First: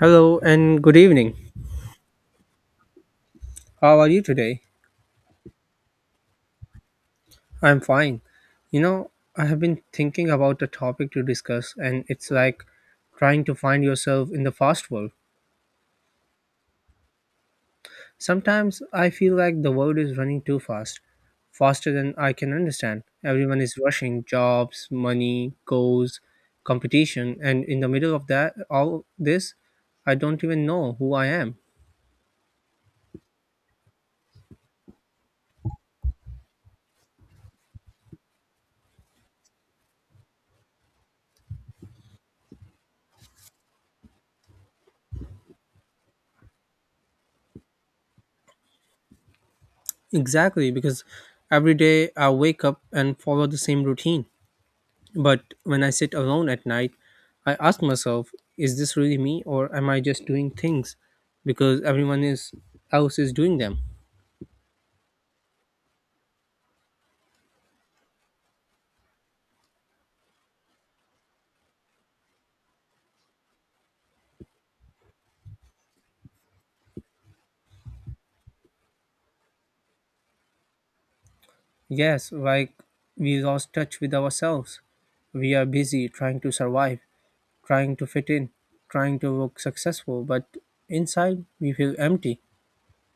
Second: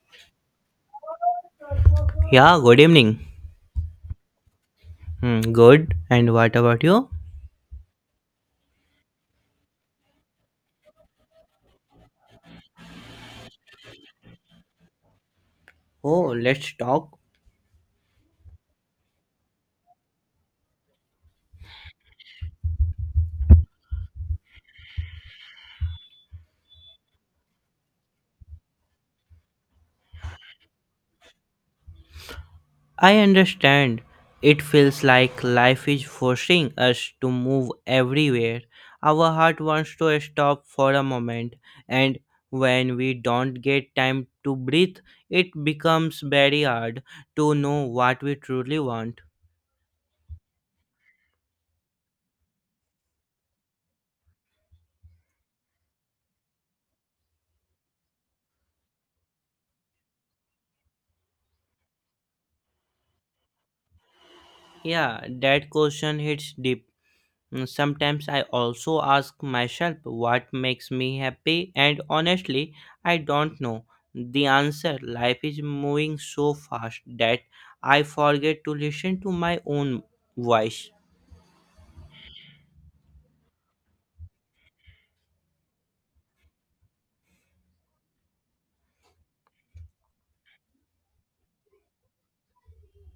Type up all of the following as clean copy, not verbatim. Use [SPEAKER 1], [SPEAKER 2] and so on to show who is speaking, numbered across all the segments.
[SPEAKER 1] Hello and good evening.
[SPEAKER 2] Yeah, good evening.
[SPEAKER 1] How are you today?
[SPEAKER 2] Good. And what about you?
[SPEAKER 1] I'm fine. You know, I have been thinking about a topic to discuss, and it's like trying to find yourself in the fast world.
[SPEAKER 2] Oh, let's talk.
[SPEAKER 1] Sometimes I feel like the world is running too fast, faster than I can understand. Everyone is rushing jobs, money, goals, competition, and in the middle of that, all this, I don't even know who I am.
[SPEAKER 2] I understand. It feels like life is forcing us to move everywhere. Our heart wants to stop for a moment, and when we don't get time to breathe, it becomes very hard to know what we truly want.
[SPEAKER 1] Exactly, because every day I wake up and follow the same routine. But when I sit alone at night, I ask myself, is this really me or am I just doing things because else is doing them?
[SPEAKER 2] Yeah, that question hits deep. Sometimes I also ask myself what makes me happy, and honestly, I don't know the answer. Life is moving so fast that I forget to listen to my own voice.
[SPEAKER 1] Yes, like we lost touch with ourselves. We are busy trying to survive, trying to fit in, trying to look successful, but inside we feel empty.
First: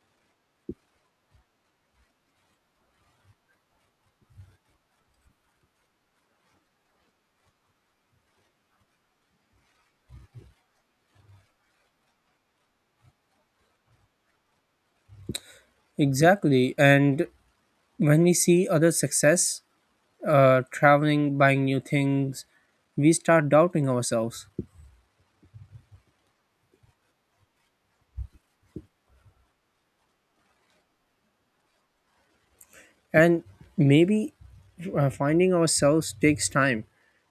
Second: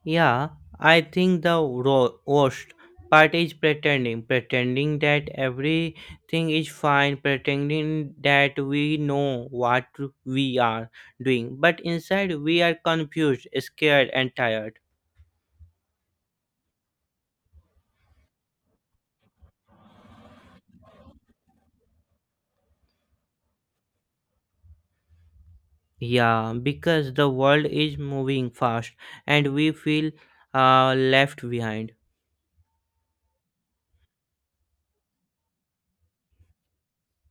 [SPEAKER 2] Yeah, I think the worst part is pretending, pretending that everything is fine, pretending that we know what we are doing, but inside we are confused, scared, and tired.
[SPEAKER 1] Exactly. And when we see other success, traveling, buying new things, we start doubting ourselves.
[SPEAKER 2] Yeah, because the world is moving fast and we feel left behind.
[SPEAKER 1] And maybe finding ourselves takes time.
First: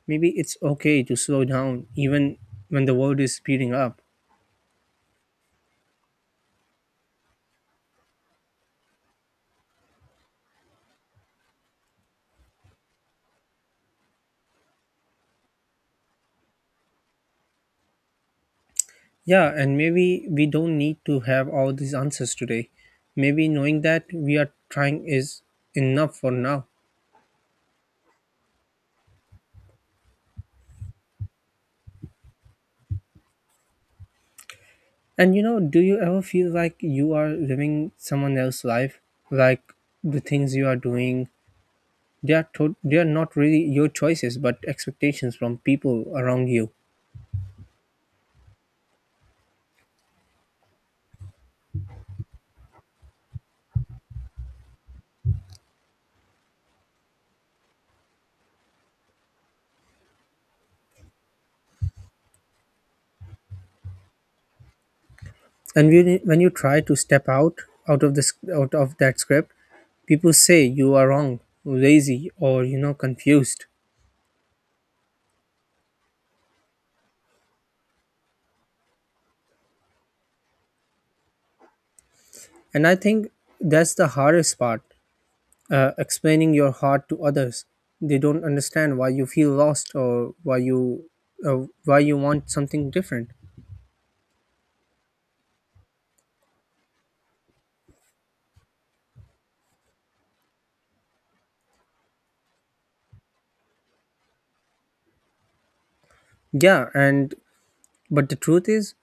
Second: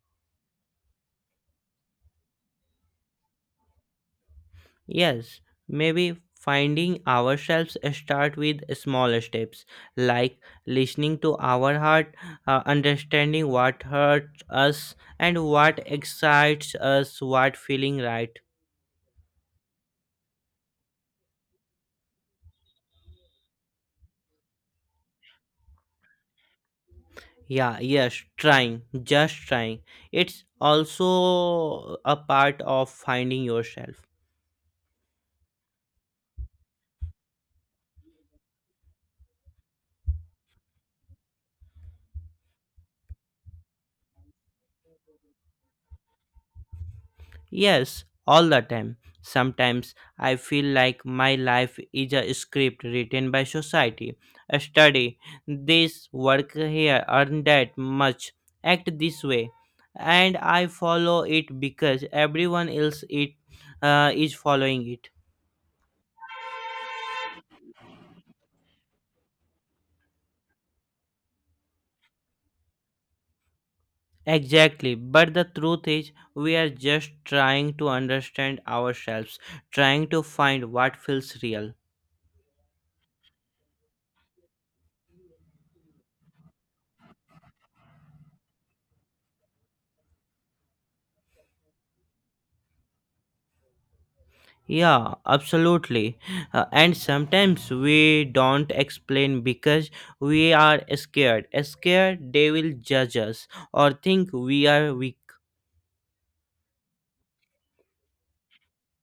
[SPEAKER 1] Maybe it's okay to slow down even when the world is speeding up.
[SPEAKER 2] Yes, maybe finding ourselves start with small steps like listening to our heart, understanding what hurts us and what excites us, what feeling right.
[SPEAKER 1] Yeah, and maybe we don't need to have all these answers today. Maybe knowing that we are trying is enough for now.
[SPEAKER 2] Yeah, yes, trying, just trying. It's also a part of finding yourself.
[SPEAKER 1] And do you ever feel like you are living someone else's life, like the things you are doing, they are not really your choices but expectations from people around you.
[SPEAKER 2] Yes, all the time. Sometimes I feel like my life is a script written by society. Study this, work here, earn that much, act this way. And I follow it because everyone else it, is following it.
[SPEAKER 1] And when you try to step out, out of this, out of that script, people say you are wrong, lazy, or confused.
[SPEAKER 2] Exactly, but the truth is, we are just trying to understand ourselves, trying to find what feels real.
[SPEAKER 1] And I think that's the hardest part, explaining your heart to others. They don't understand why you feel lost or why you want something different.
[SPEAKER 2] Yeah, absolutely. And sometimes we don't explain because we are scared. Scared they will judge us or think we are weak.
[SPEAKER 1] Yeah, and but the truth is,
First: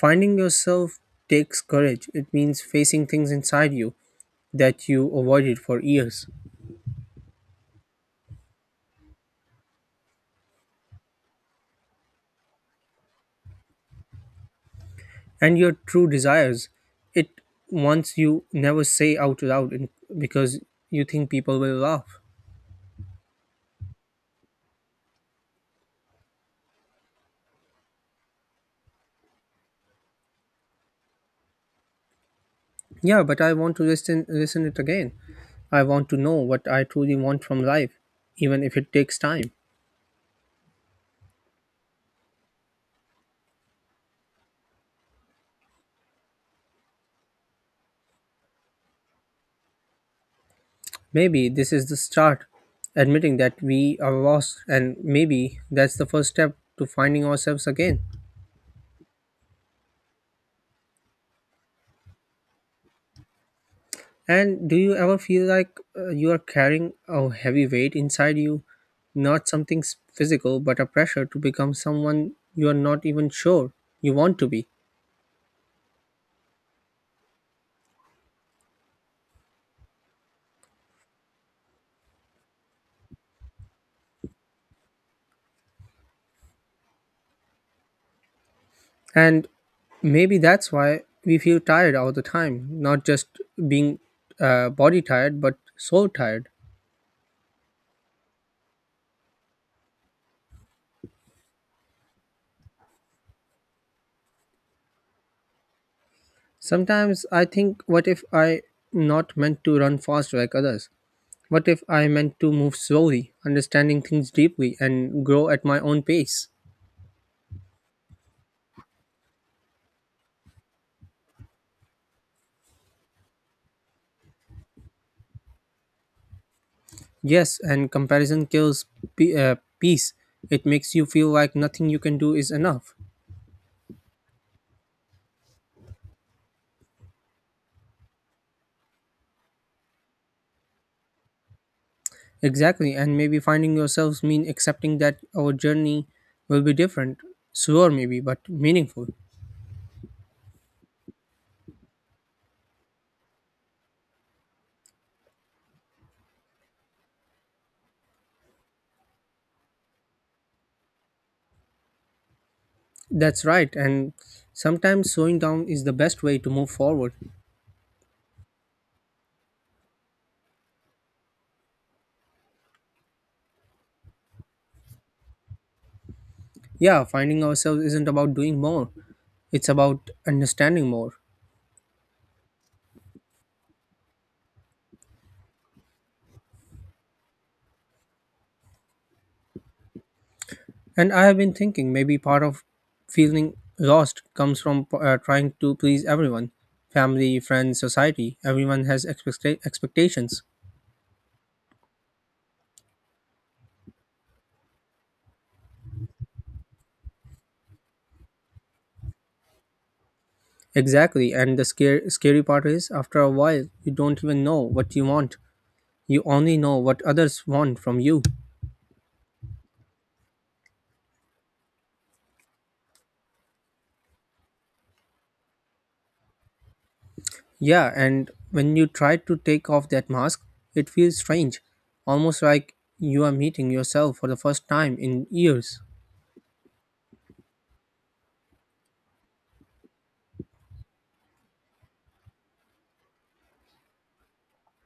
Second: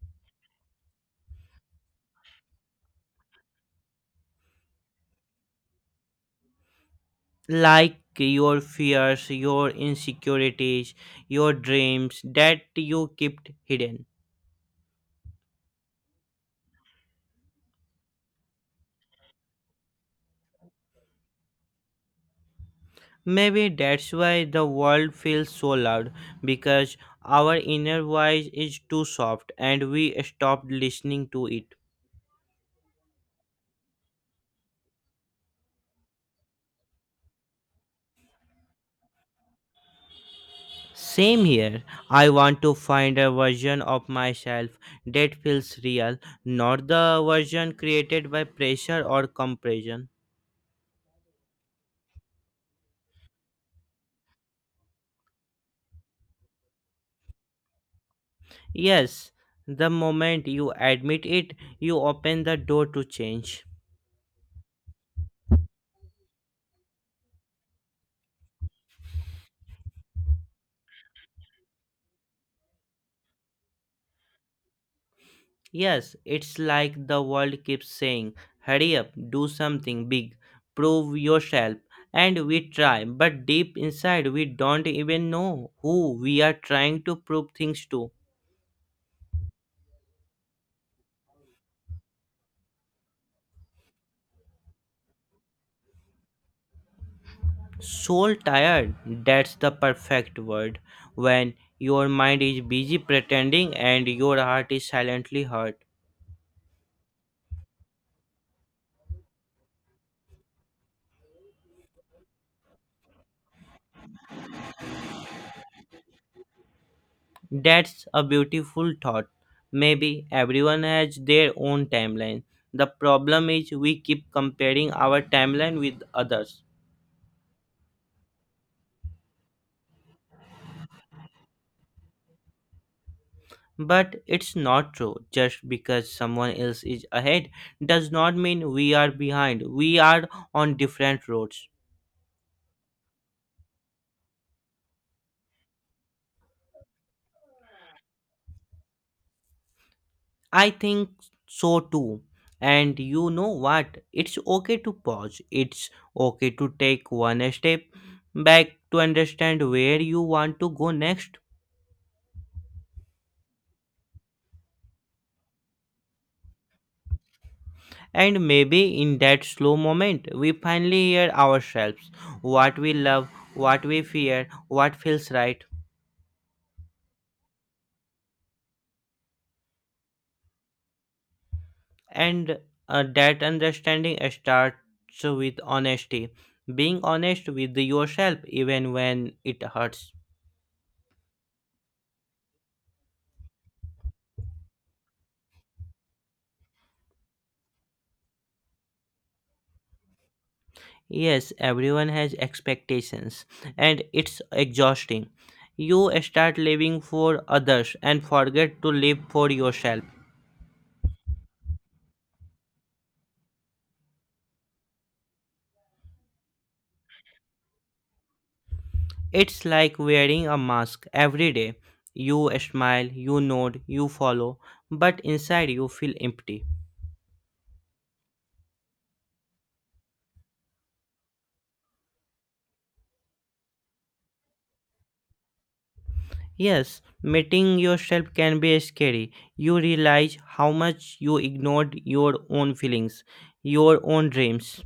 [SPEAKER 1] finding yourself takes courage. It means facing things inside you that you avoided for years.
[SPEAKER 2] Like your fears, your insecurities, your dreams that you kept hidden.
[SPEAKER 1] And your true desires, it once you never say out loud in, because you think people will laugh.
[SPEAKER 2] Maybe that's why the world feels so loud because our inner voice is too soft and we stopped listening to it.
[SPEAKER 1] Yeah, but I want to listen it again. I want to know what I truly want from life, even if it takes time.
[SPEAKER 2] Same here. I want to find a version of myself that feels real, not the version created by pressure or compression.
[SPEAKER 1] Maybe this is the start, admitting that we are lost, and maybe that's the first step to finding ourselves again.
[SPEAKER 2] Yes, the moment you admit it, you open the door to change.
[SPEAKER 1] And do you ever feel like you are carrying a heavy weight inside you? Not something physical, but a pressure to become someone you are not even sure you want to be.
[SPEAKER 2] Yes, it's like the world keeps saying, hurry up, do something big, prove yourself. And we try, but deep inside, we don't even know who we are trying to prove things to.
[SPEAKER 1] And maybe that's why we feel tired all the time, not just being body tired, but soul tired.
[SPEAKER 2] Soul tired, that's the perfect word. When your mind is busy pretending and your heart is silently hurt.
[SPEAKER 1] Sometimes I think, what if I not meant to run fast like others? What if I meant to move slowly, understanding things deeply, and grow at my own pace?
[SPEAKER 2] That's a beautiful thought. Maybe everyone has their own timeline. The problem is we keep comparing our timeline with others.
[SPEAKER 1] Yes, and comparison kills peace. It makes you feel like nothing you can do is enough.
[SPEAKER 2] But it's not true. Just because someone else is ahead does not mean we are behind. We are on different roads.
[SPEAKER 1] Exactly, and maybe finding yourselves mean accepting that our journey will be different, slower maybe, but meaningful.
[SPEAKER 2] I think so too. And you know what? It's okay to pause. It's okay to take one step back to understand where you want to go next.
[SPEAKER 1] That's right, and sometimes slowing down is the best way to move forward.
[SPEAKER 2] And maybe in that slow moment, we finally hear ourselves what we love, what we fear, what feels right.
[SPEAKER 1] Yeah, finding ourselves isn't about doing more, it's about understanding more.
[SPEAKER 2] And that understanding starts with honesty, being honest with yourself even when it hurts.
[SPEAKER 1] And I have been thinking maybe part of feeling lost comes from trying to please everyone: family, friends, society. Everyone has expectations.
[SPEAKER 2] Yes, everyone has expectations, and it's exhausting. You start living for others and forget to live for yourself.
[SPEAKER 1] Exactly. And the scary part is, after a while, you don't even know what you want. You only know what others want from you.
[SPEAKER 2] It's like wearing a mask every day. You smile, you nod, you follow, but inside you feel empty.
[SPEAKER 1] Yeah, and when you try to take off that mask, it feels strange, almost like you are meeting yourself for the first time in years.
[SPEAKER 2] Yes, meeting yourself can be scary. You realize how much you ignored your own feelings, your own dreams.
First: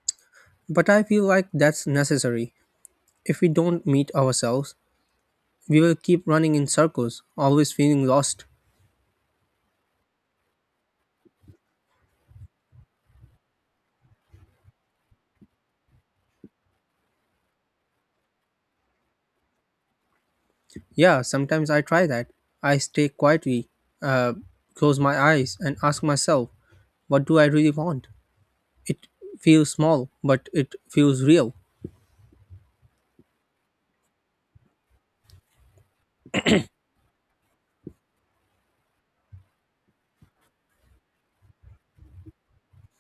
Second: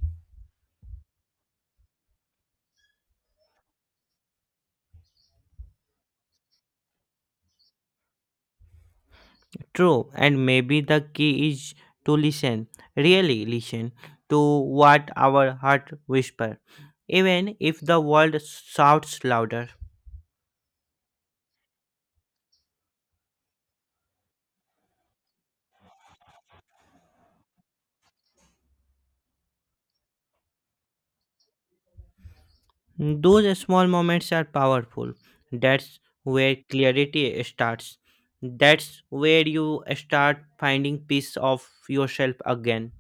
[SPEAKER 1] But I feel like that's necessary. If we don't meet ourselves, we will keep running in circles, always feeling lost.
[SPEAKER 2] True, and maybe the key is to listen, really listen to what our heart whisper, even if the world shouts louder.
[SPEAKER 1] Yeah, sometimes I try that. I stay quietly, uh, close my eyes, and ask myself, what do I really want? It feels small, but it feels real.
[SPEAKER 2] Those small moments are powerful. That's where clarity starts. That's where you start finding peace of yourself again.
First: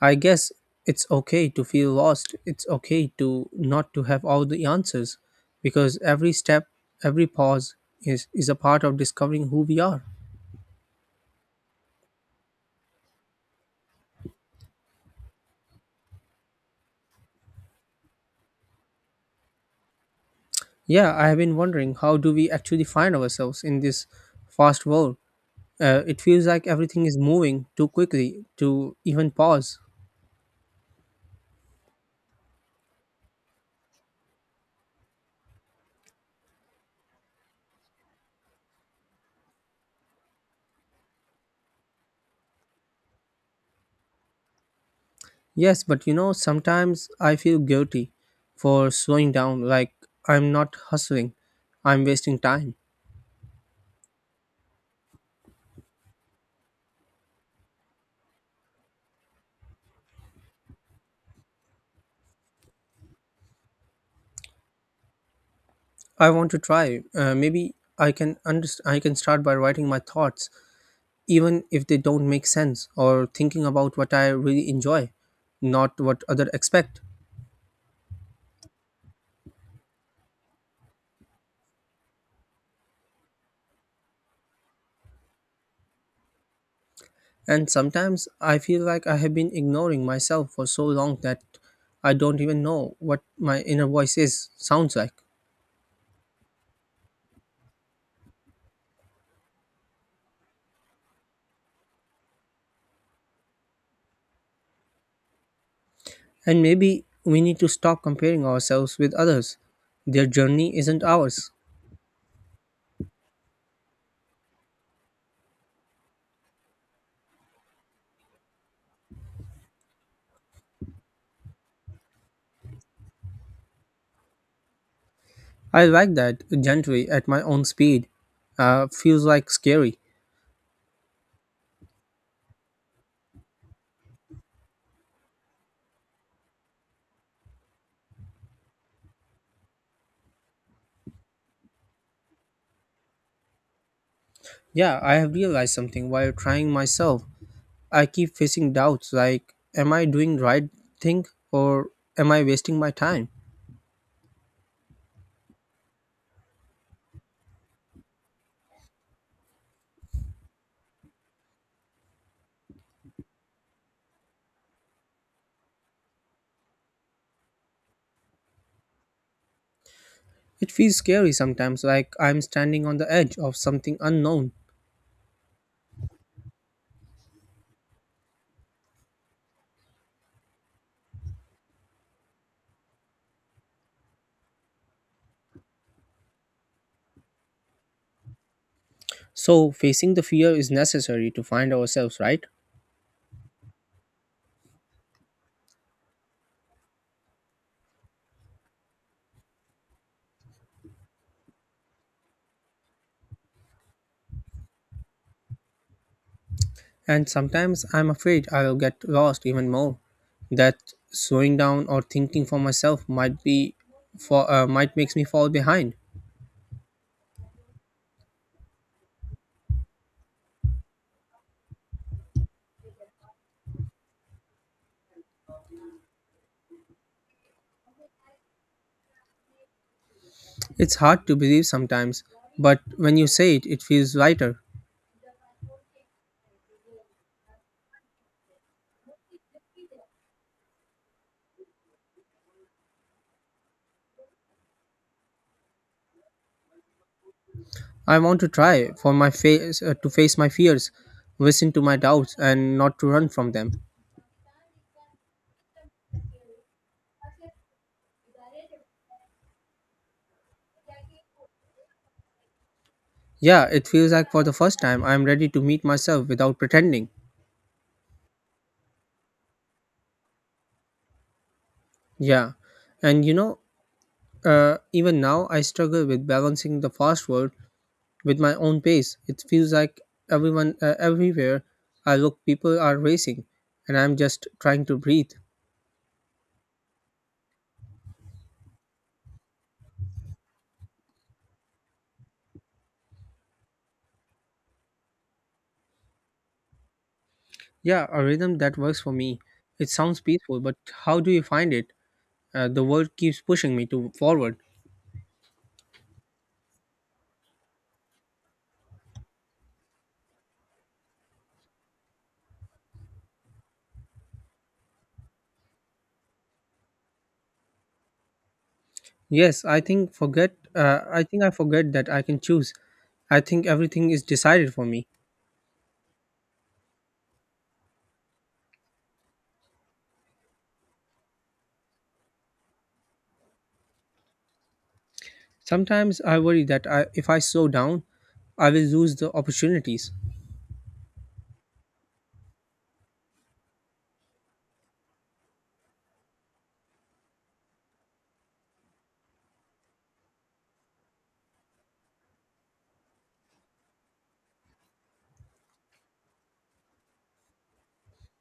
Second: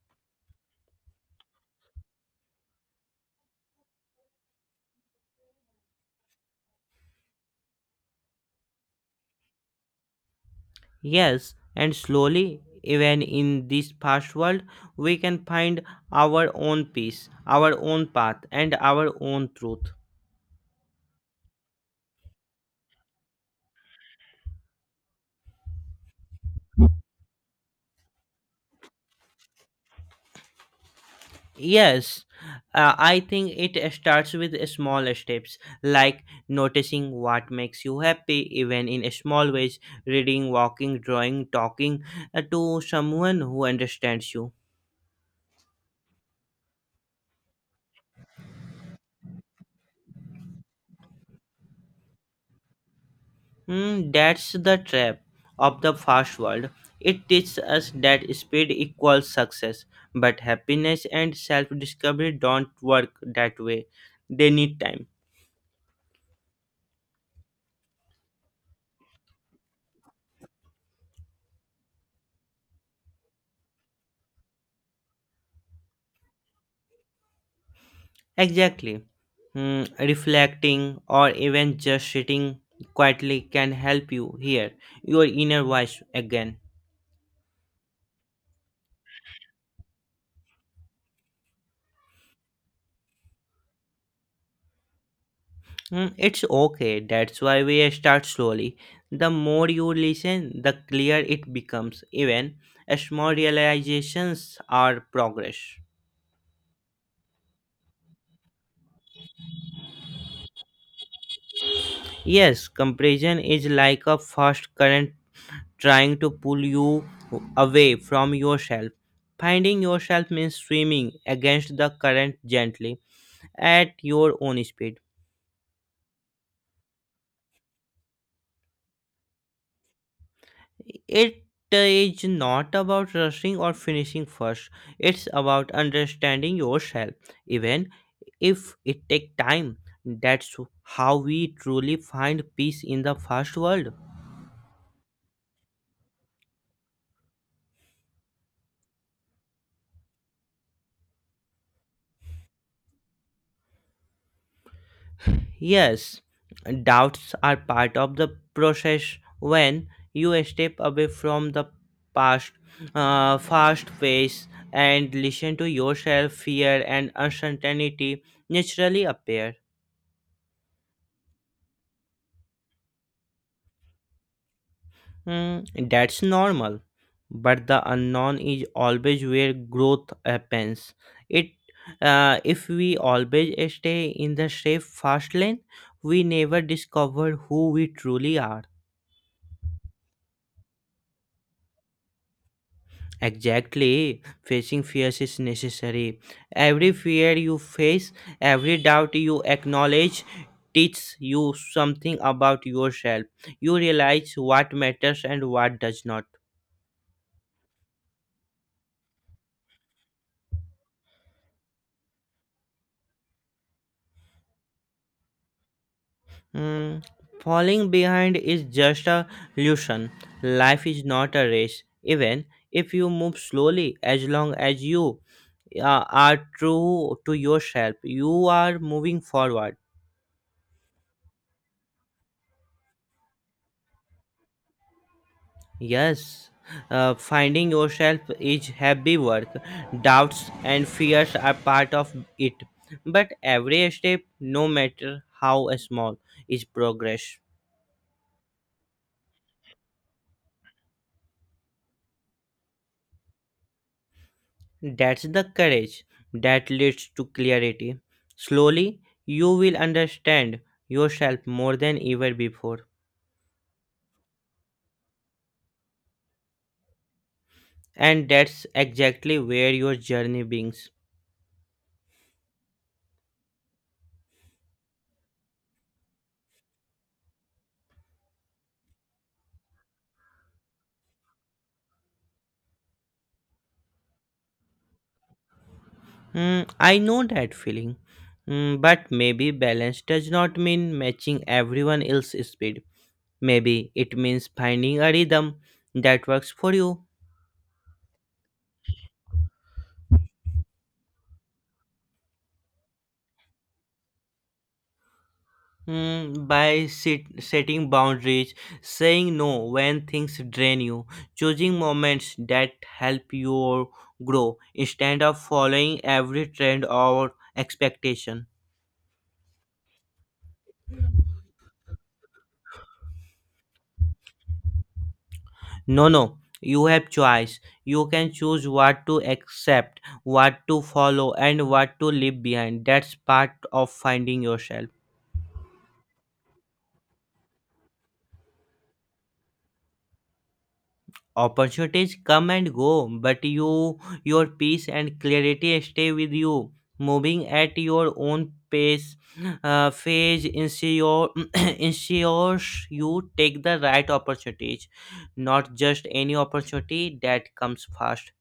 [SPEAKER 1] I guess it's okay to feel lost. It's okay to not to have all the answers, because every step, every pause is a part of discovering who we are.
[SPEAKER 2] Yes, and slowly, even in this fast world, we can find our own peace, our own path, and our own truth.
[SPEAKER 1] Yeah, I have been wondering, how do we actually find ourselves in this fast world? It feels like everything is moving too quickly to even pause.
[SPEAKER 2] Yes, I think it starts with small steps like noticing what makes you happy, even in small ways, reading, walking, drawing, talking to someone who understands you.
[SPEAKER 1] Yes, but sometimes I feel guilty for slowing down, like I'm not hustling, I'm wasting time.
[SPEAKER 2] That's the trap of the fast world. It teaches us that speed equals success, but happiness and self discovery don't work that way. They need time.
[SPEAKER 1] I want to try. Maybe I can I can start by writing my thoughts, even if they don't make sense, or thinking about what I really enjoy, not what other expect.
[SPEAKER 2] Exactly. Hmm, Reflecting or even just sitting quietly can help you hear your inner voice again.
[SPEAKER 1] And sometimes I feel like I have been ignoring myself for so long that I don't even know what my inner voice is sounds like.
[SPEAKER 2] It's okay. That's why we start slowly. The more you listen, the clearer it becomes. Even small realizations are progress.
[SPEAKER 1] And maybe we need to stop comparing ourselves with others. Their journey isn't ours.
[SPEAKER 2] Yes, compression is like a fast current trying to pull you away from yourself. Finding yourself means swimming against the current gently at your own speed.
[SPEAKER 1] I like that, gently at my own speed. Feels like scary.
[SPEAKER 2] It is not about rushing or finishing first. It's about understanding yourself, even if it takes time. That's how we truly find peace in the fast world.
[SPEAKER 1] Yeah, I have realized something while trying myself. I keep facing doubts like, am I doing right thing, or am I wasting my time?
[SPEAKER 2] Yes, doubts are part of the process when you step away from the past fast pace and listen to yourself fear and uncertainty naturally appear.
[SPEAKER 1] It feels scary sometimes, like I'm standing on the edge of something unknown.
[SPEAKER 2] That's normal, but the unknown is always where growth happens. It, if we always stay in the safe fast lane, we never discover who we truly are.
[SPEAKER 1] So, facing the fear is necessary to find ourselves, right?
[SPEAKER 2] Exactly, facing fears is necessary. Every fear you face, every doubt you acknowledge, teaches you something about yourself. You realize what matters and what does not.
[SPEAKER 1] And sometimes I'm afraid I'll get lost even more. That slowing down or thinking for myself might be for might makes me fall behind.
[SPEAKER 2] Hmm, Falling behind is just a illusion. Life is not a race, even if you move slowly, as long as you are true to yourself, you are moving forward.
[SPEAKER 1] It's hard to believe sometimes, but when you say it, it feels lighter.
[SPEAKER 2] Yes, finding yourself is heavy work. Doubts and fears are part of it. But every step, no matter how small, is progress.
[SPEAKER 1] I want to try for my face to face my fears, listen to my doubts and not to run from them.
[SPEAKER 2] That's the courage that leads to clarity. Slowly, you will understand yourself more than ever before.
[SPEAKER 1] Yeah, it feels like for the first time I'm ready to meet myself without pretending.
[SPEAKER 2] And that's exactly where your journey begins.
[SPEAKER 1] Yeah, and even now I struggle with balancing the fast world with my own pace. It feels like everywhere I look, people are racing, and I'm just trying to breathe.
[SPEAKER 2] I know that feeling. But maybe balance does not mean matching everyone else's speed. Maybe it means finding a rhythm that works for you.
[SPEAKER 1] Yeah, a rhythm that works for me. It sounds peaceful, but how do you find it? The world keeps pushing me to forward.
[SPEAKER 2] By setting boundaries, saying no when things drain you, choosing moments that help you grow instead of following every trend or expectation.
[SPEAKER 1] I think I forget that I can choose. I think everything is decided for me.
[SPEAKER 2] No, no, you have choice. You can choose what to accept, what to follow, and what to leave behind. That's part of finding yourself.
[SPEAKER 1] Sometimes I worry that if I slow down, I will lose the opportunities
[SPEAKER 2] Opportunities come and go, but you, your peace and clarity stay with you, moving at your own pace. Uh, phase ensure, ensures you take the right opportunities, not just any opportunity that comes fast.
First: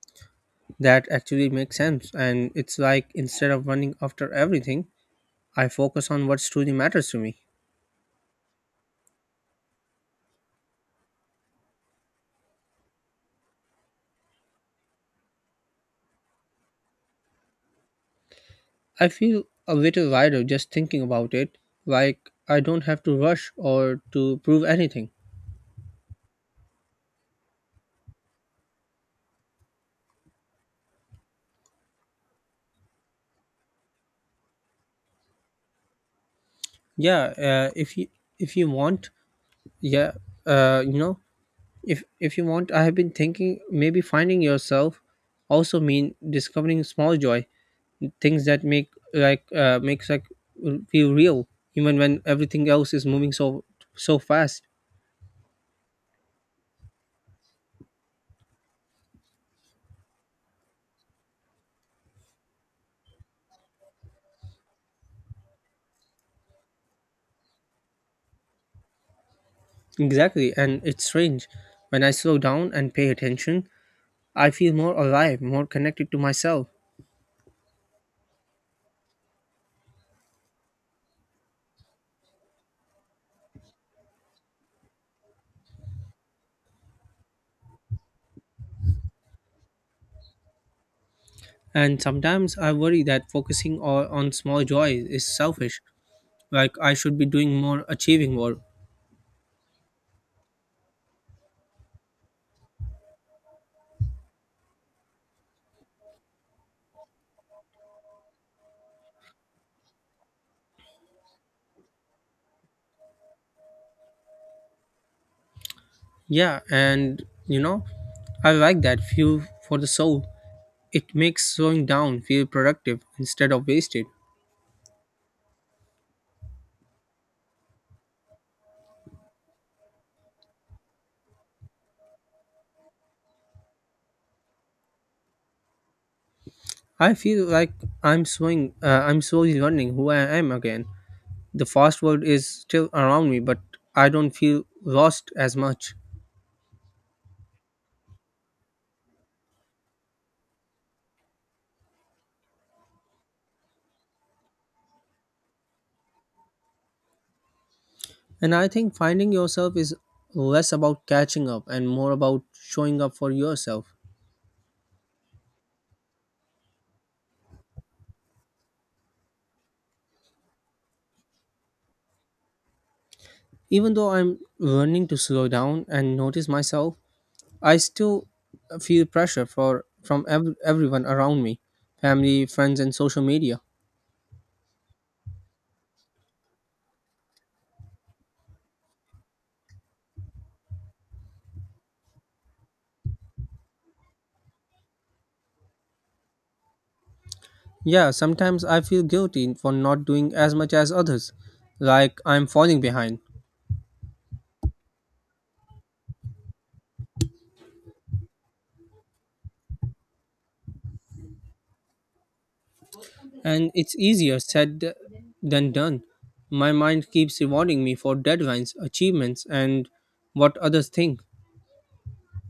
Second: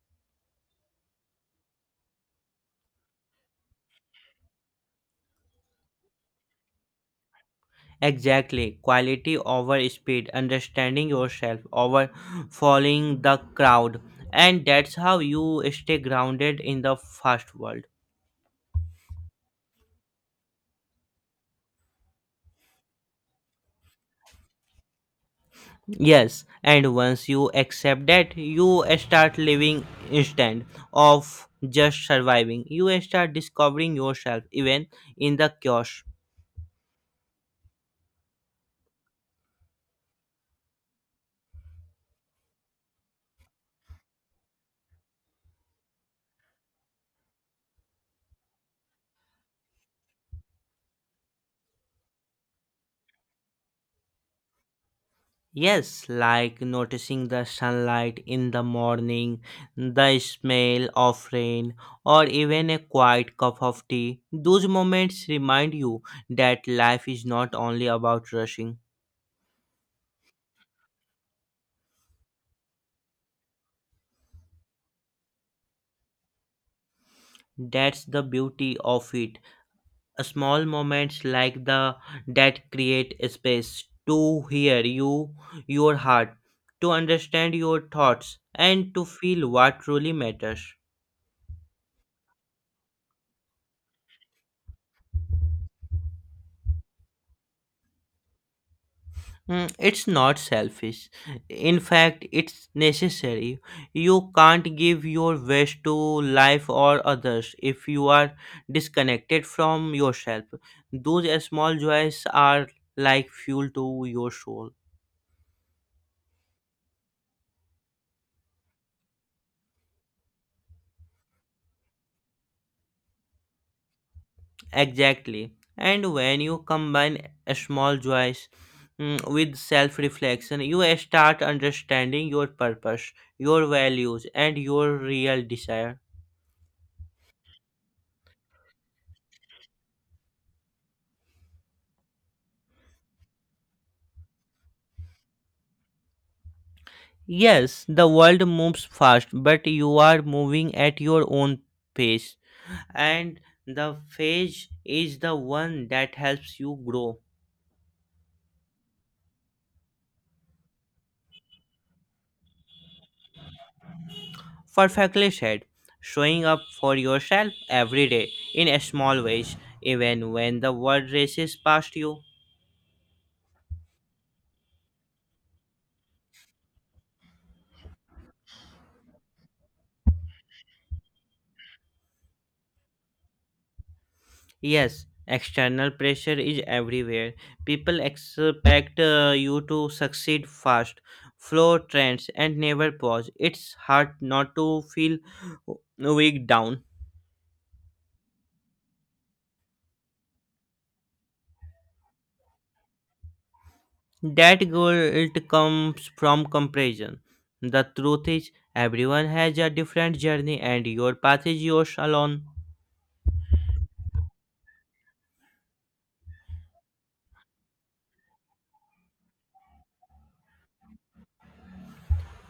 [SPEAKER 1] that actually make sense. And it's like instead of running after everything, I focus on what truly matters to me.
[SPEAKER 2] Exactly, quality over speed, understanding yourself over following the crowd, and that's how you stay grounded in the fast world.
[SPEAKER 1] I feel a little lighter just thinking about it, like I don't have to rush or to prove anything.
[SPEAKER 2] Yes, and once you accept that, you start living instead of just surviving. You start discovering yourself even in the chaos.
[SPEAKER 1] Yeah, if you want, yeah, you know, if you want, I have been thinking maybe finding yourself also mean discovering small joy, things that makes like feel real, even when everything else is moving so fast.
[SPEAKER 2] Yes, like noticing the sunlight in the morning, the smell of rain, or even a quiet cup of tea. Those moments remind you that life is not only about rushing.
[SPEAKER 1] Exactly, and it's strange, when I slow down and pay attention, I feel more alive, more connected to myself.
[SPEAKER 2] That's the beauty of it. Small moments like the that create space to hear you your heart to understand your thoughts and to feel what truly matters.
[SPEAKER 1] And sometimes I worry that focusing on small joys is selfish, like I should be doing more, achieving more.
[SPEAKER 2] It's not selfish, in fact it's necessary. You can't give your best to life or others if you are disconnected from yourself. Those small joys are like fuel to your soul.
[SPEAKER 1] Yeah, and you know, I like that feel for the soul. It makes slowing down feel productive instead of wasted.
[SPEAKER 2] Exactly. And when you combine a small joys with self reflection, you start understanding your purpose, your values, and your real desire.
[SPEAKER 1] I feel like I'm swing. I'm slowly learning who I am again. The fast world is still around me, but I don't feel lost as much.
[SPEAKER 2] Yes, the world moves fast, but you are moving at your own pace. And the phase is the one that helps you grow.
[SPEAKER 1] And I think finding yourself is less about catching up and more about showing up for yourself.
[SPEAKER 2] Perfectly said. Showing up for yourself every day in small ways, even when the world races past you.
[SPEAKER 1] Even though I'm learning to slow down and notice myself, I still feel pressure for from everyone around me, family, friends, and social media.
[SPEAKER 2] Yes, external pressure is everywhere. People expect you to succeed fast, follow trends, and never pause. It's hard not to feel weak down.
[SPEAKER 1] Yeah, sometimes I feel guilty for not doing as much as others, like I'm falling behind.
[SPEAKER 2] That guilt comes from comparison. The truth is, everyone has a different journey, and your path is yours alone.
[SPEAKER 1] And it's easier than done. My mind keeps rewarding me for deadlines, achievements, and what others think.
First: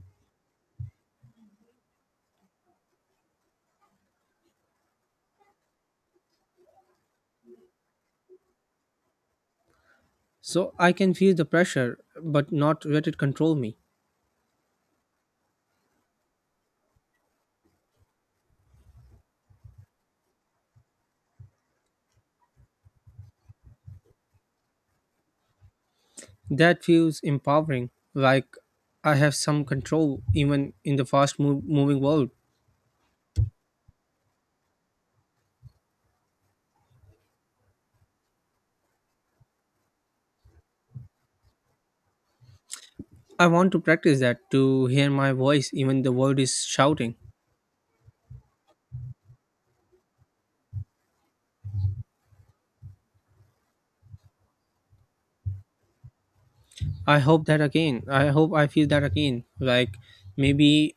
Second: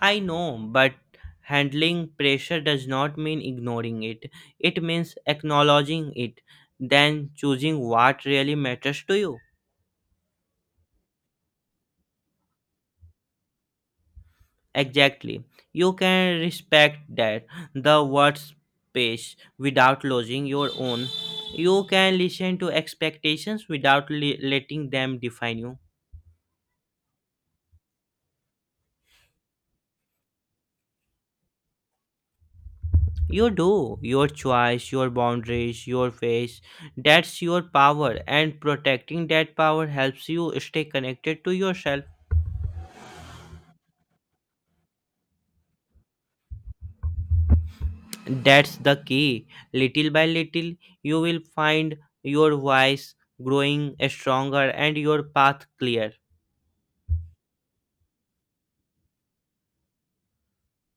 [SPEAKER 2] I know, but handling pressure does not mean ignoring it. It means acknowledging it, then choosing what really matters to you.
[SPEAKER 1] So I can feel the pressure, but not let it control me.
[SPEAKER 2] Exactly. You can respect that, the word space, without losing your own. You can listen to expectations without letting them define you.
[SPEAKER 1] That feels empowering, like I have some control even in the fast moving world.
[SPEAKER 2] You do. Your choice, your boundaries, your face. That's your power, and protecting that power helps you stay connected to yourself.
[SPEAKER 1] I want to practice that, to hear my voice even the world is shouting.
[SPEAKER 2] That's the key. Little by little, you will find your voice growing stronger and your path clear.
[SPEAKER 1] I hope that again. I hope I feel that again. Like maybe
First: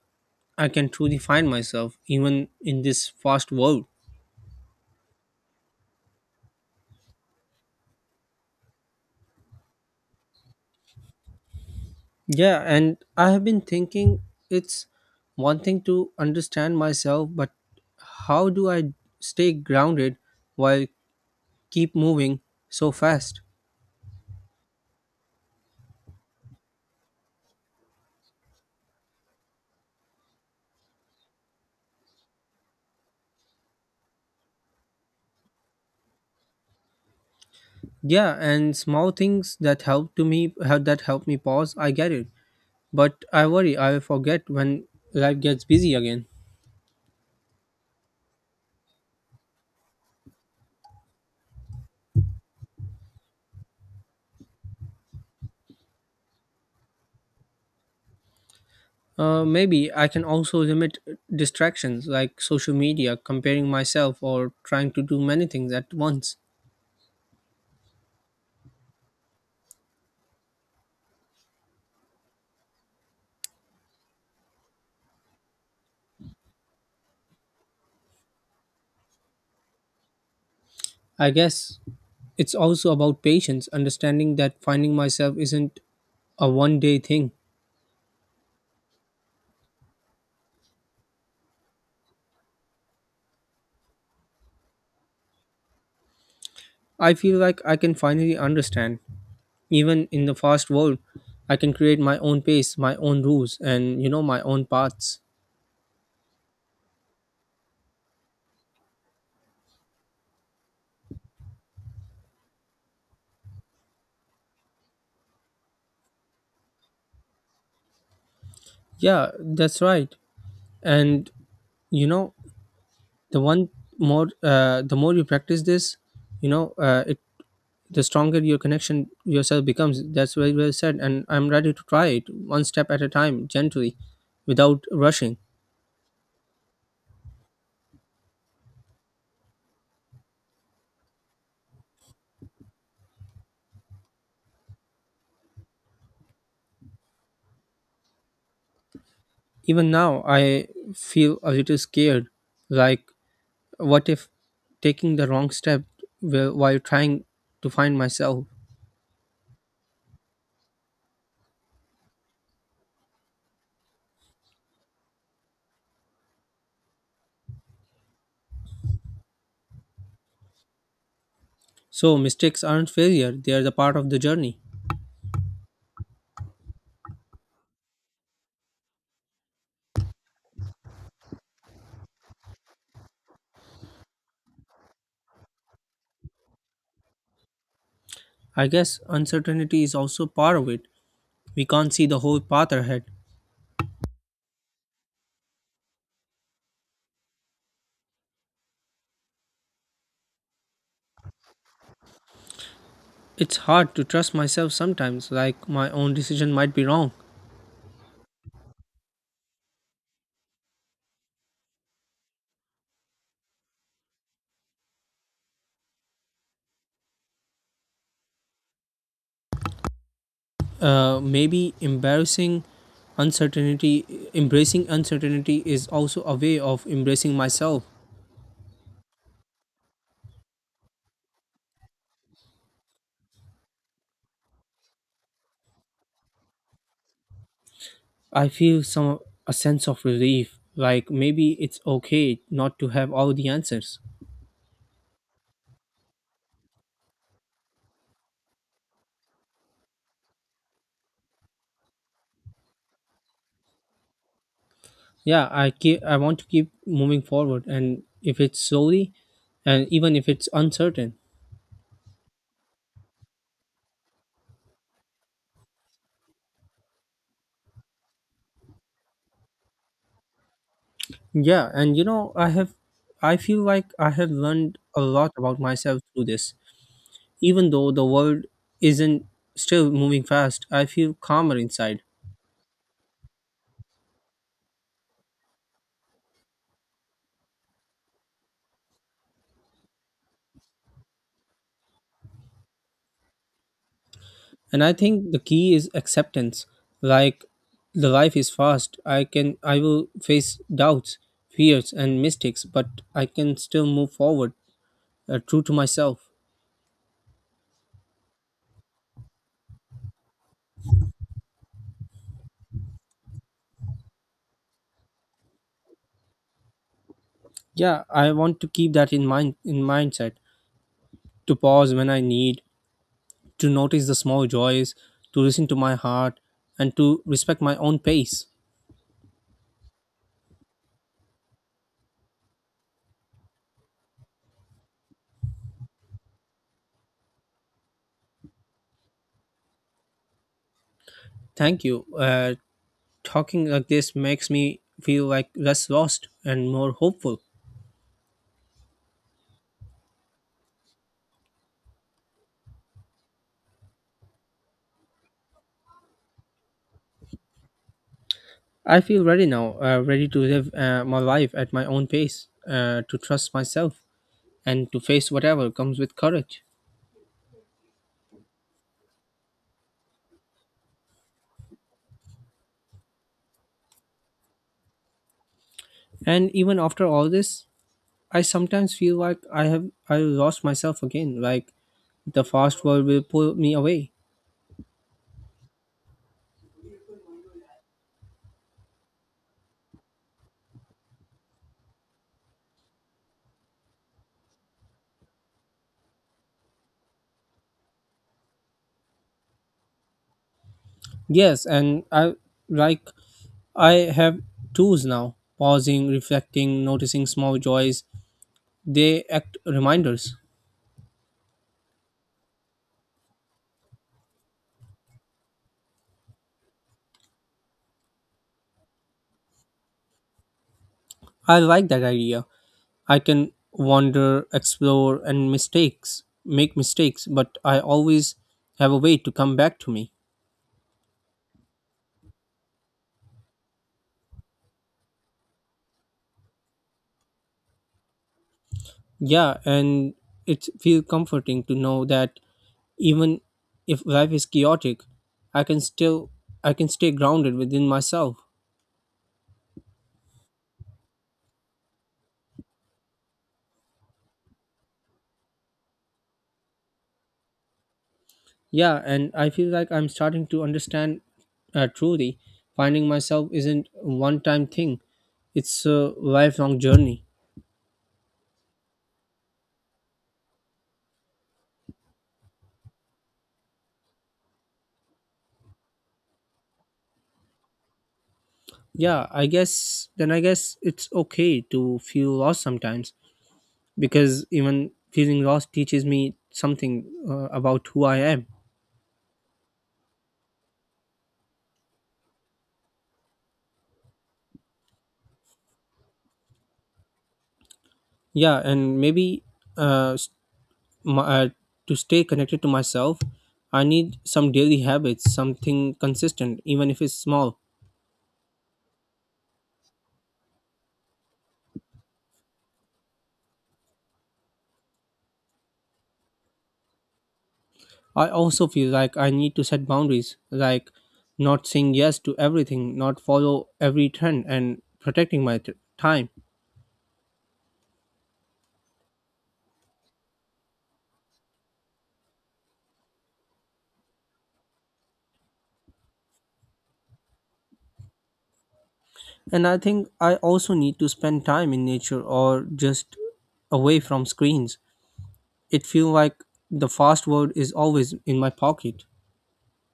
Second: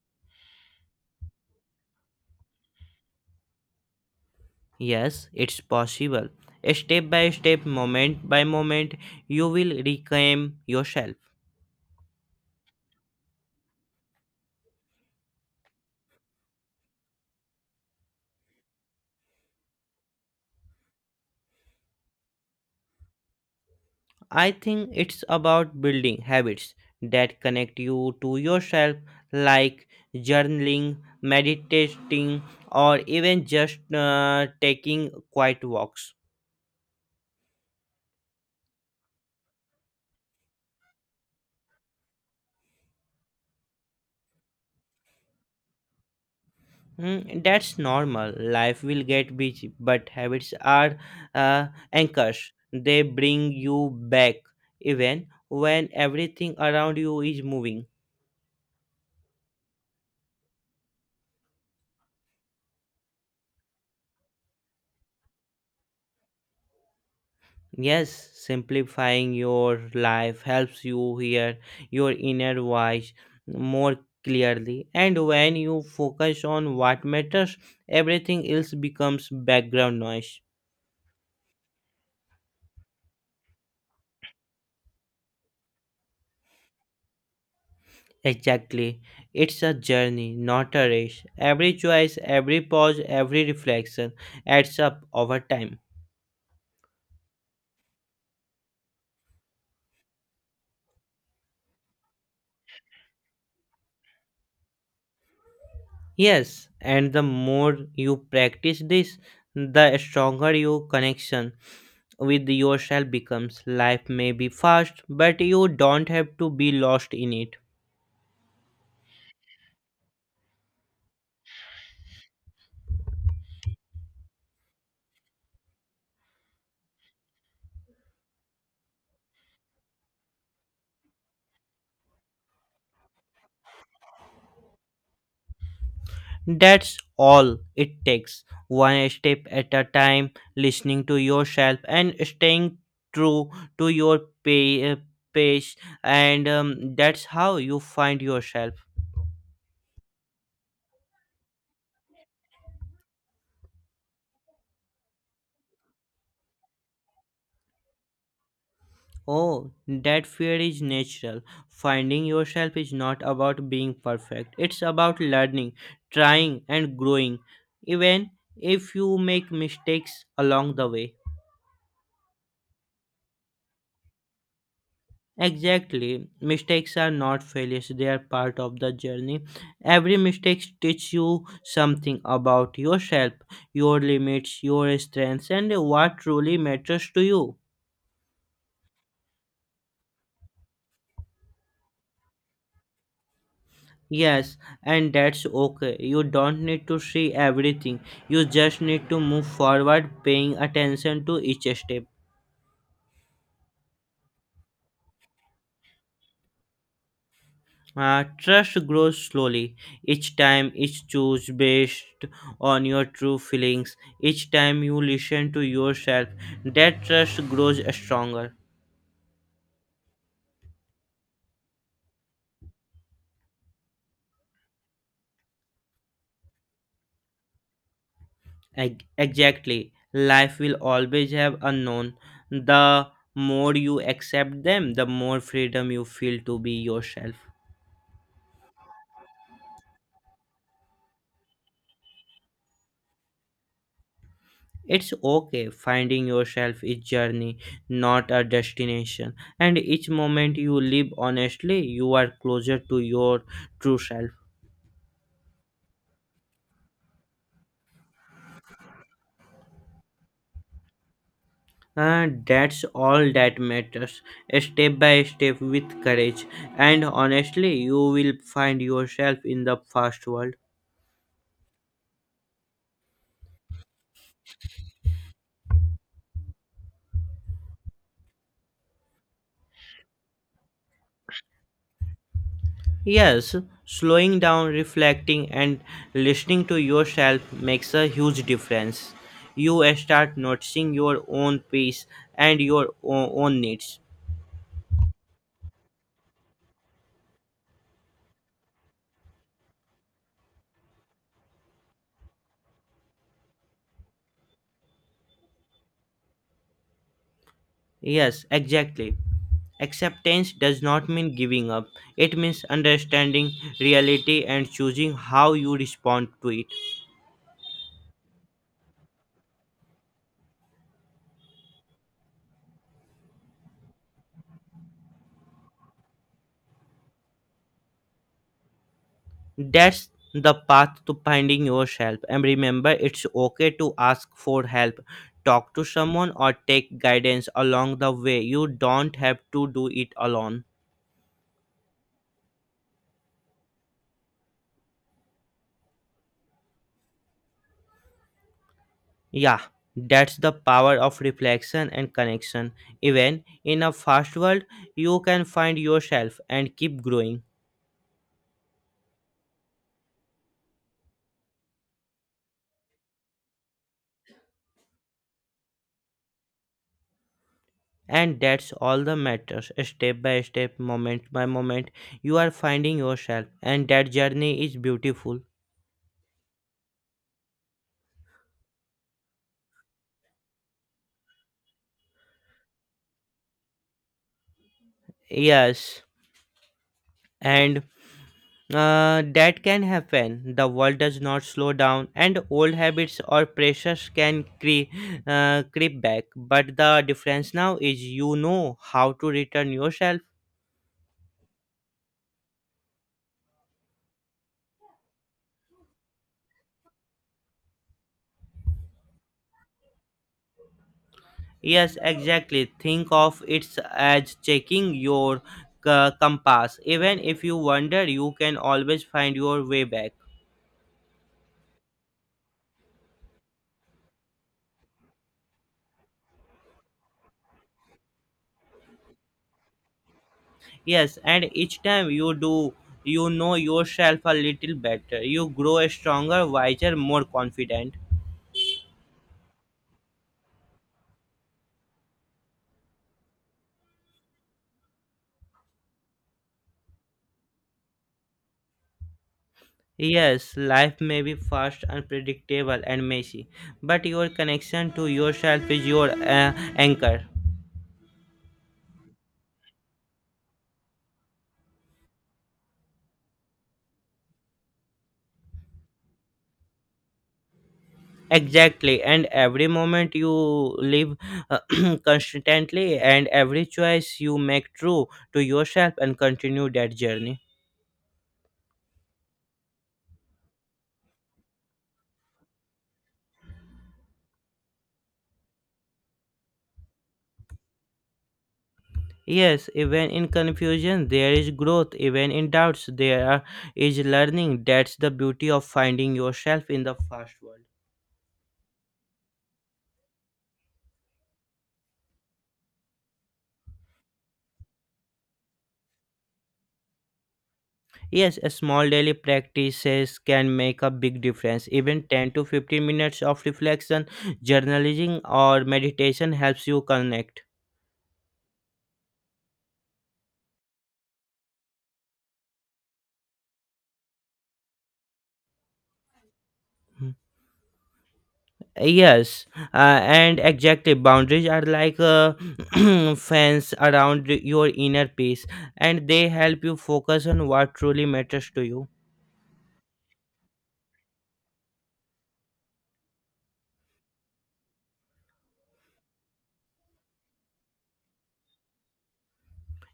[SPEAKER 1] I can truly find myself even in this fast world.
[SPEAKER 2] Yes, it's possible. Step by step, moment by moment, you will reclaim yourself.
[SPEAKER 1] Yeah, and I have been thinking, it's one thing to understand myself, but how do I stay grounded while keep moving so fast?
[SPEAKER 2] I think it's about building habits that connect you to yourself, like journaling, meditating, or even just taking quiet walks.
[SPEAKER 1] Yeah, and small things that help to me help that help me pause, I get it. But I worry I'll forget when life gets busy again.
[SPEAKER 2] That's normal. Life will get busy, but habits are anchors. They bring you back even when everything around you is moving.
[SPEAKER 1] Maybe I can also limit distractions like social media, comparing myself, or trying to do many things at once.
[SPEAKER 2] Yes, simplifying your life helps you hear your inner voice more clearly, and when you focus on what matters, everything else becomes background noise.
[SPEAKER 1] I guess it's also about patience, understanding that finding myself isn't a one day thing.
[SPEAKER 2] Exactly. It's a journey, not a race. Every choice, every pause, every reflection adds up over time.
[SPEAKER 1] I feel like I can finally understand. Even in the fast world, I can create my own pace, my own rules, and my own paths.
[SPEAKER 2] Yes, and the more you practice this, the stronger your connection with yourself becomes. Life may be fast, but you don't have to be lost in it.
[SPEAKER 1] Yeah, that's right. And you know, the one the more you practice this, you know, it the stronger your connection yourself becomes. That's very well said. And I'm ready to try it one step at a time, gently, without rushing.
[SPEAKER 2] That's all it takes. One step at a time, listening to yourself and staying true to your pa- uh, pace, and that's how you find yourself.
[SPEAKER 1] Even now, I feel a little scared. Like, what if taking the wrong step while trying to find myself?
[SPEAKER 2] Oh, that fear is natural. Finding yourself is not about being perfect, it's about learning, trying, and growing, even if you make mistakes along the way.
[SPEAKER 1] So, mistakes aren't failure, they are the part of the journey.
[SPEAKER 2] Exactly. Mistakes are not failures, they are part of the journey. Every mistake teaches you something about yourself, your limits, your strengths, and what truly matters to you.
[SPEAKER 1] I guess uncertainty is also part of it. We can't see the whole path ahead.
[SPEAKER 2] Yes, and that's okay. You don't need to see everything, you just need to move forward, paying attention to each step.
[SPEAKER 1] It's hard to trust myself sometimes, like my own decision might be wrong.
[SPEAKER 2] Trust grows slowly each time each choose based on your true feelings, each time you listen to yourself that trust grows stronger.
[SPEAKER 1] Maybe embarrassing uncertainty, embracing uncertainty is also a way of embracing myself.
[SPEAKER 2] Exactly, life will always have unknown. The more you accept them, the more freedom you feel to be yourself.
[SPEAKER 1] I feel some a sense of relief, like maybe it's okay not to have all the answers.
[SPEAKER 2] It's okay, finding yourself is journey, not a destination, and each moment you live honestly you are closer to your true self.
[SPEAKER 1] Yeah, I want to keep moving forward, and if it's slowly, and even if it's uncertain.
[SPEAKER 2] That's all that matters. Step by step with courage. And honestly, you will find yourself in the fast world.
[SPEAKER 1] Yeah, and I feel like I have learned a lot about myself through this. Even though the world isn't still moving fast, I feel calmer inside.
[SPEAKER 2] Yes, slowing down, reflecting, and listening to yourself makes a huge difference. You start noticing your own pace and own needs.
[SPEAKER 1] And I think the key is acceptance, like the life is fast, I will face doubts, fears and mistakes, but I can still move forward, true to myself.
[SPEAKER 2] Yes, exactly. Acceptance does not mean giving up, it means understanding reality and choosing how you respond to it.
[SPEAKER 1] Yeah, I want to keep that in mindset, to pause when I need, to notice the small joys, to listen to my heart, and to respect my own pace.
[SPEAKER 2] That's the path to finding yourself. And remember, it's okay to ask for help. Talk to someone or take guidance along the way. You don't have to do it alone.
[SPEAKER 1] Thank you. Talking like this makes me feel like less lost and more hopeful.
[SPEAKER 2] Yeah, that's the power of reflection and connection. Even in a fast world, you can find yourself and keep growing.
[SPEAKER 1] I feel ready now, ready to live my life at my own pace, to trust myself, and to face whatever comes with courage.
[SPEAKER 2] And that's all that matters. Step by step, moment by moment, you are finding yourself, and that journey is beautiful.
[SPEAKER 1] And even after all this, I sometimes feel like I lost myself again, like the fast world will pull me away.
[SPEAKER 2] Yes, and that can happen. The world does not slow down, and old habits or pressures can creep back. But the difference now is you know how to return yourself.
[SPEAKER 1] Yes, and like I have tools now, pausing, reflecting, noticing small joys. They act reminders.
[SPEAKER 2] Yes, exactly. Think of it as checking your compass. Even if you wander, you can always find your way back.
[SPEAKER 1] I like that idea. I can wander, explore, and mistakes make mistakes, but I always have a way to come back to me.
[SPEAKER 2] Yes, and each time you do, you know yourself a little better. You grow stronger, wiser, more confident.
[SPEAKER 1] Yeah, and it feels comforting to know that even if life is chaotic, I can still I can stay grounded within myself.
[SPEAKER 2] Yes, life may be fast, unpredictable, and messy, but your connection to yourself is your anchor.
[SPEAKER 1] Yeah, and I feel like I'm starting to understand, truly. Finding myself isn't a one-time thing; it's a lifelong journey.
[SPEAKER 2] Exactly, and every moment you live, uh, constantly, and every choice you make true to yourself and continue that journey.
[SPEAKER 1] Yeah, I guess it's okay to feel lost sometimes, because even feeling lost teaches me something, about who I am.
[SPEAKER 2] Yes, even in confusion, there is growth. Even in doubts, is learning. That's the beauty of finding yourself in the fast world.
[SPEAKER 1] Yeah, and maybe uh, s- my, uh to stay connected to myself, I need some daily habits, something consistent even if it's small.
[SPEAKER 2] Yes, a small daily practices can make a big difference. Even 10 to 15 minutes of reflection, journaling, or meditation helps you connect.
[SPEAKER 1] I also feel like I need to set boundaries, like not saying yes to everything, not follow every trend, and protecting time.
[SPEAKER 2] Yes, and exactly, boundaries are like a fence around your inner peace and they help you focus on what truly matters to you.
[SPEAKER 1] And I think I also need to spend time in nature or just away from screens. It feels like the fast world is always in my pocket.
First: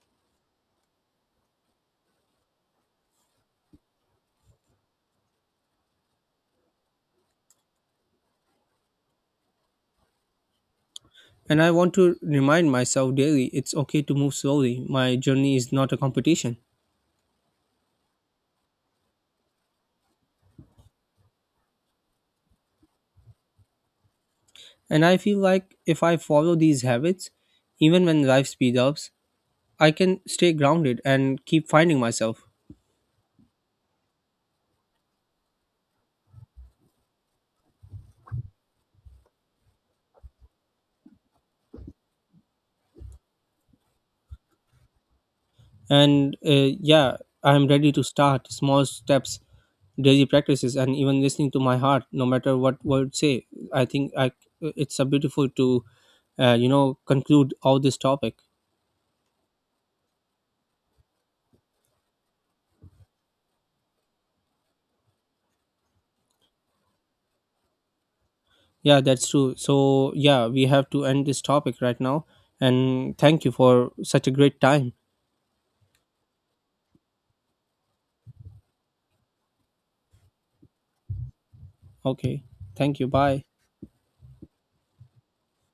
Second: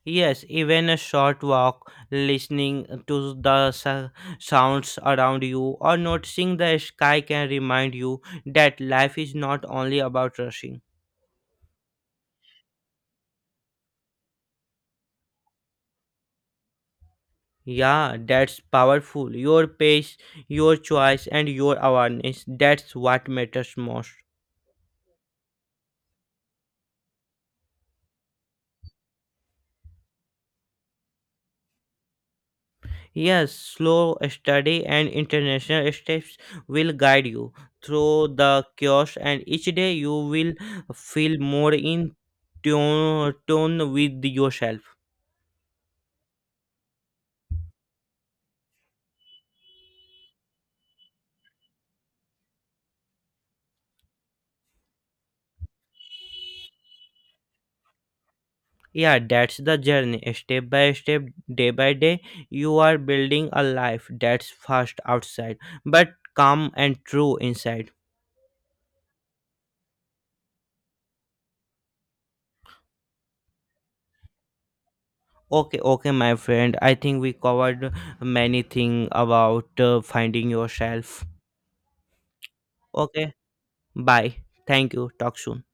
[SPEAKER 2] Yes, even a short walk, listening to sounds around you, or noticing the sky can remind you that life is not only about rushing.
[SPEAKER 1] And I want to remind myself daily it's okay to move slowly. My journey is not a competition.
[SPEAKER 2] Yeah, that's powerful. Your pace, your choice, and your awareness that's what matters most.
[SPEAKER 1] And I feel like if I follow these habits, even when life speeds up, I can stay grounded and keep finding myself.
[SPEAKER 2] Yes, slow study and international steps will guide you through the chaos, and each day you will feel more in tune with yourself.
[SPEAKER 1] And yeah, I'm ready to start small steps, daily practices, and even listening to my heart, no matter what word say. I think I It's a beautiful to, you know, conclude all this topic.
[SPEAKER 2] Yeah, that's the journey. Step by step, day by day, you are building a life that's fast outside, but calm and true inside.
[SPEAKER 1] Yeah, that's true. So yeah, we have to end this topic right now. And thank you for such a great time.
[SPEAKER 2] Okay, okay, my friend. I think we covered many things about finding yourself.
[SPEAKER 1] Okay, thank you.
[SPEAKER 2] Okay,
[SPEAKER 1] Bye.
[SPEAKER 2] bye. Thank you. Talk soon.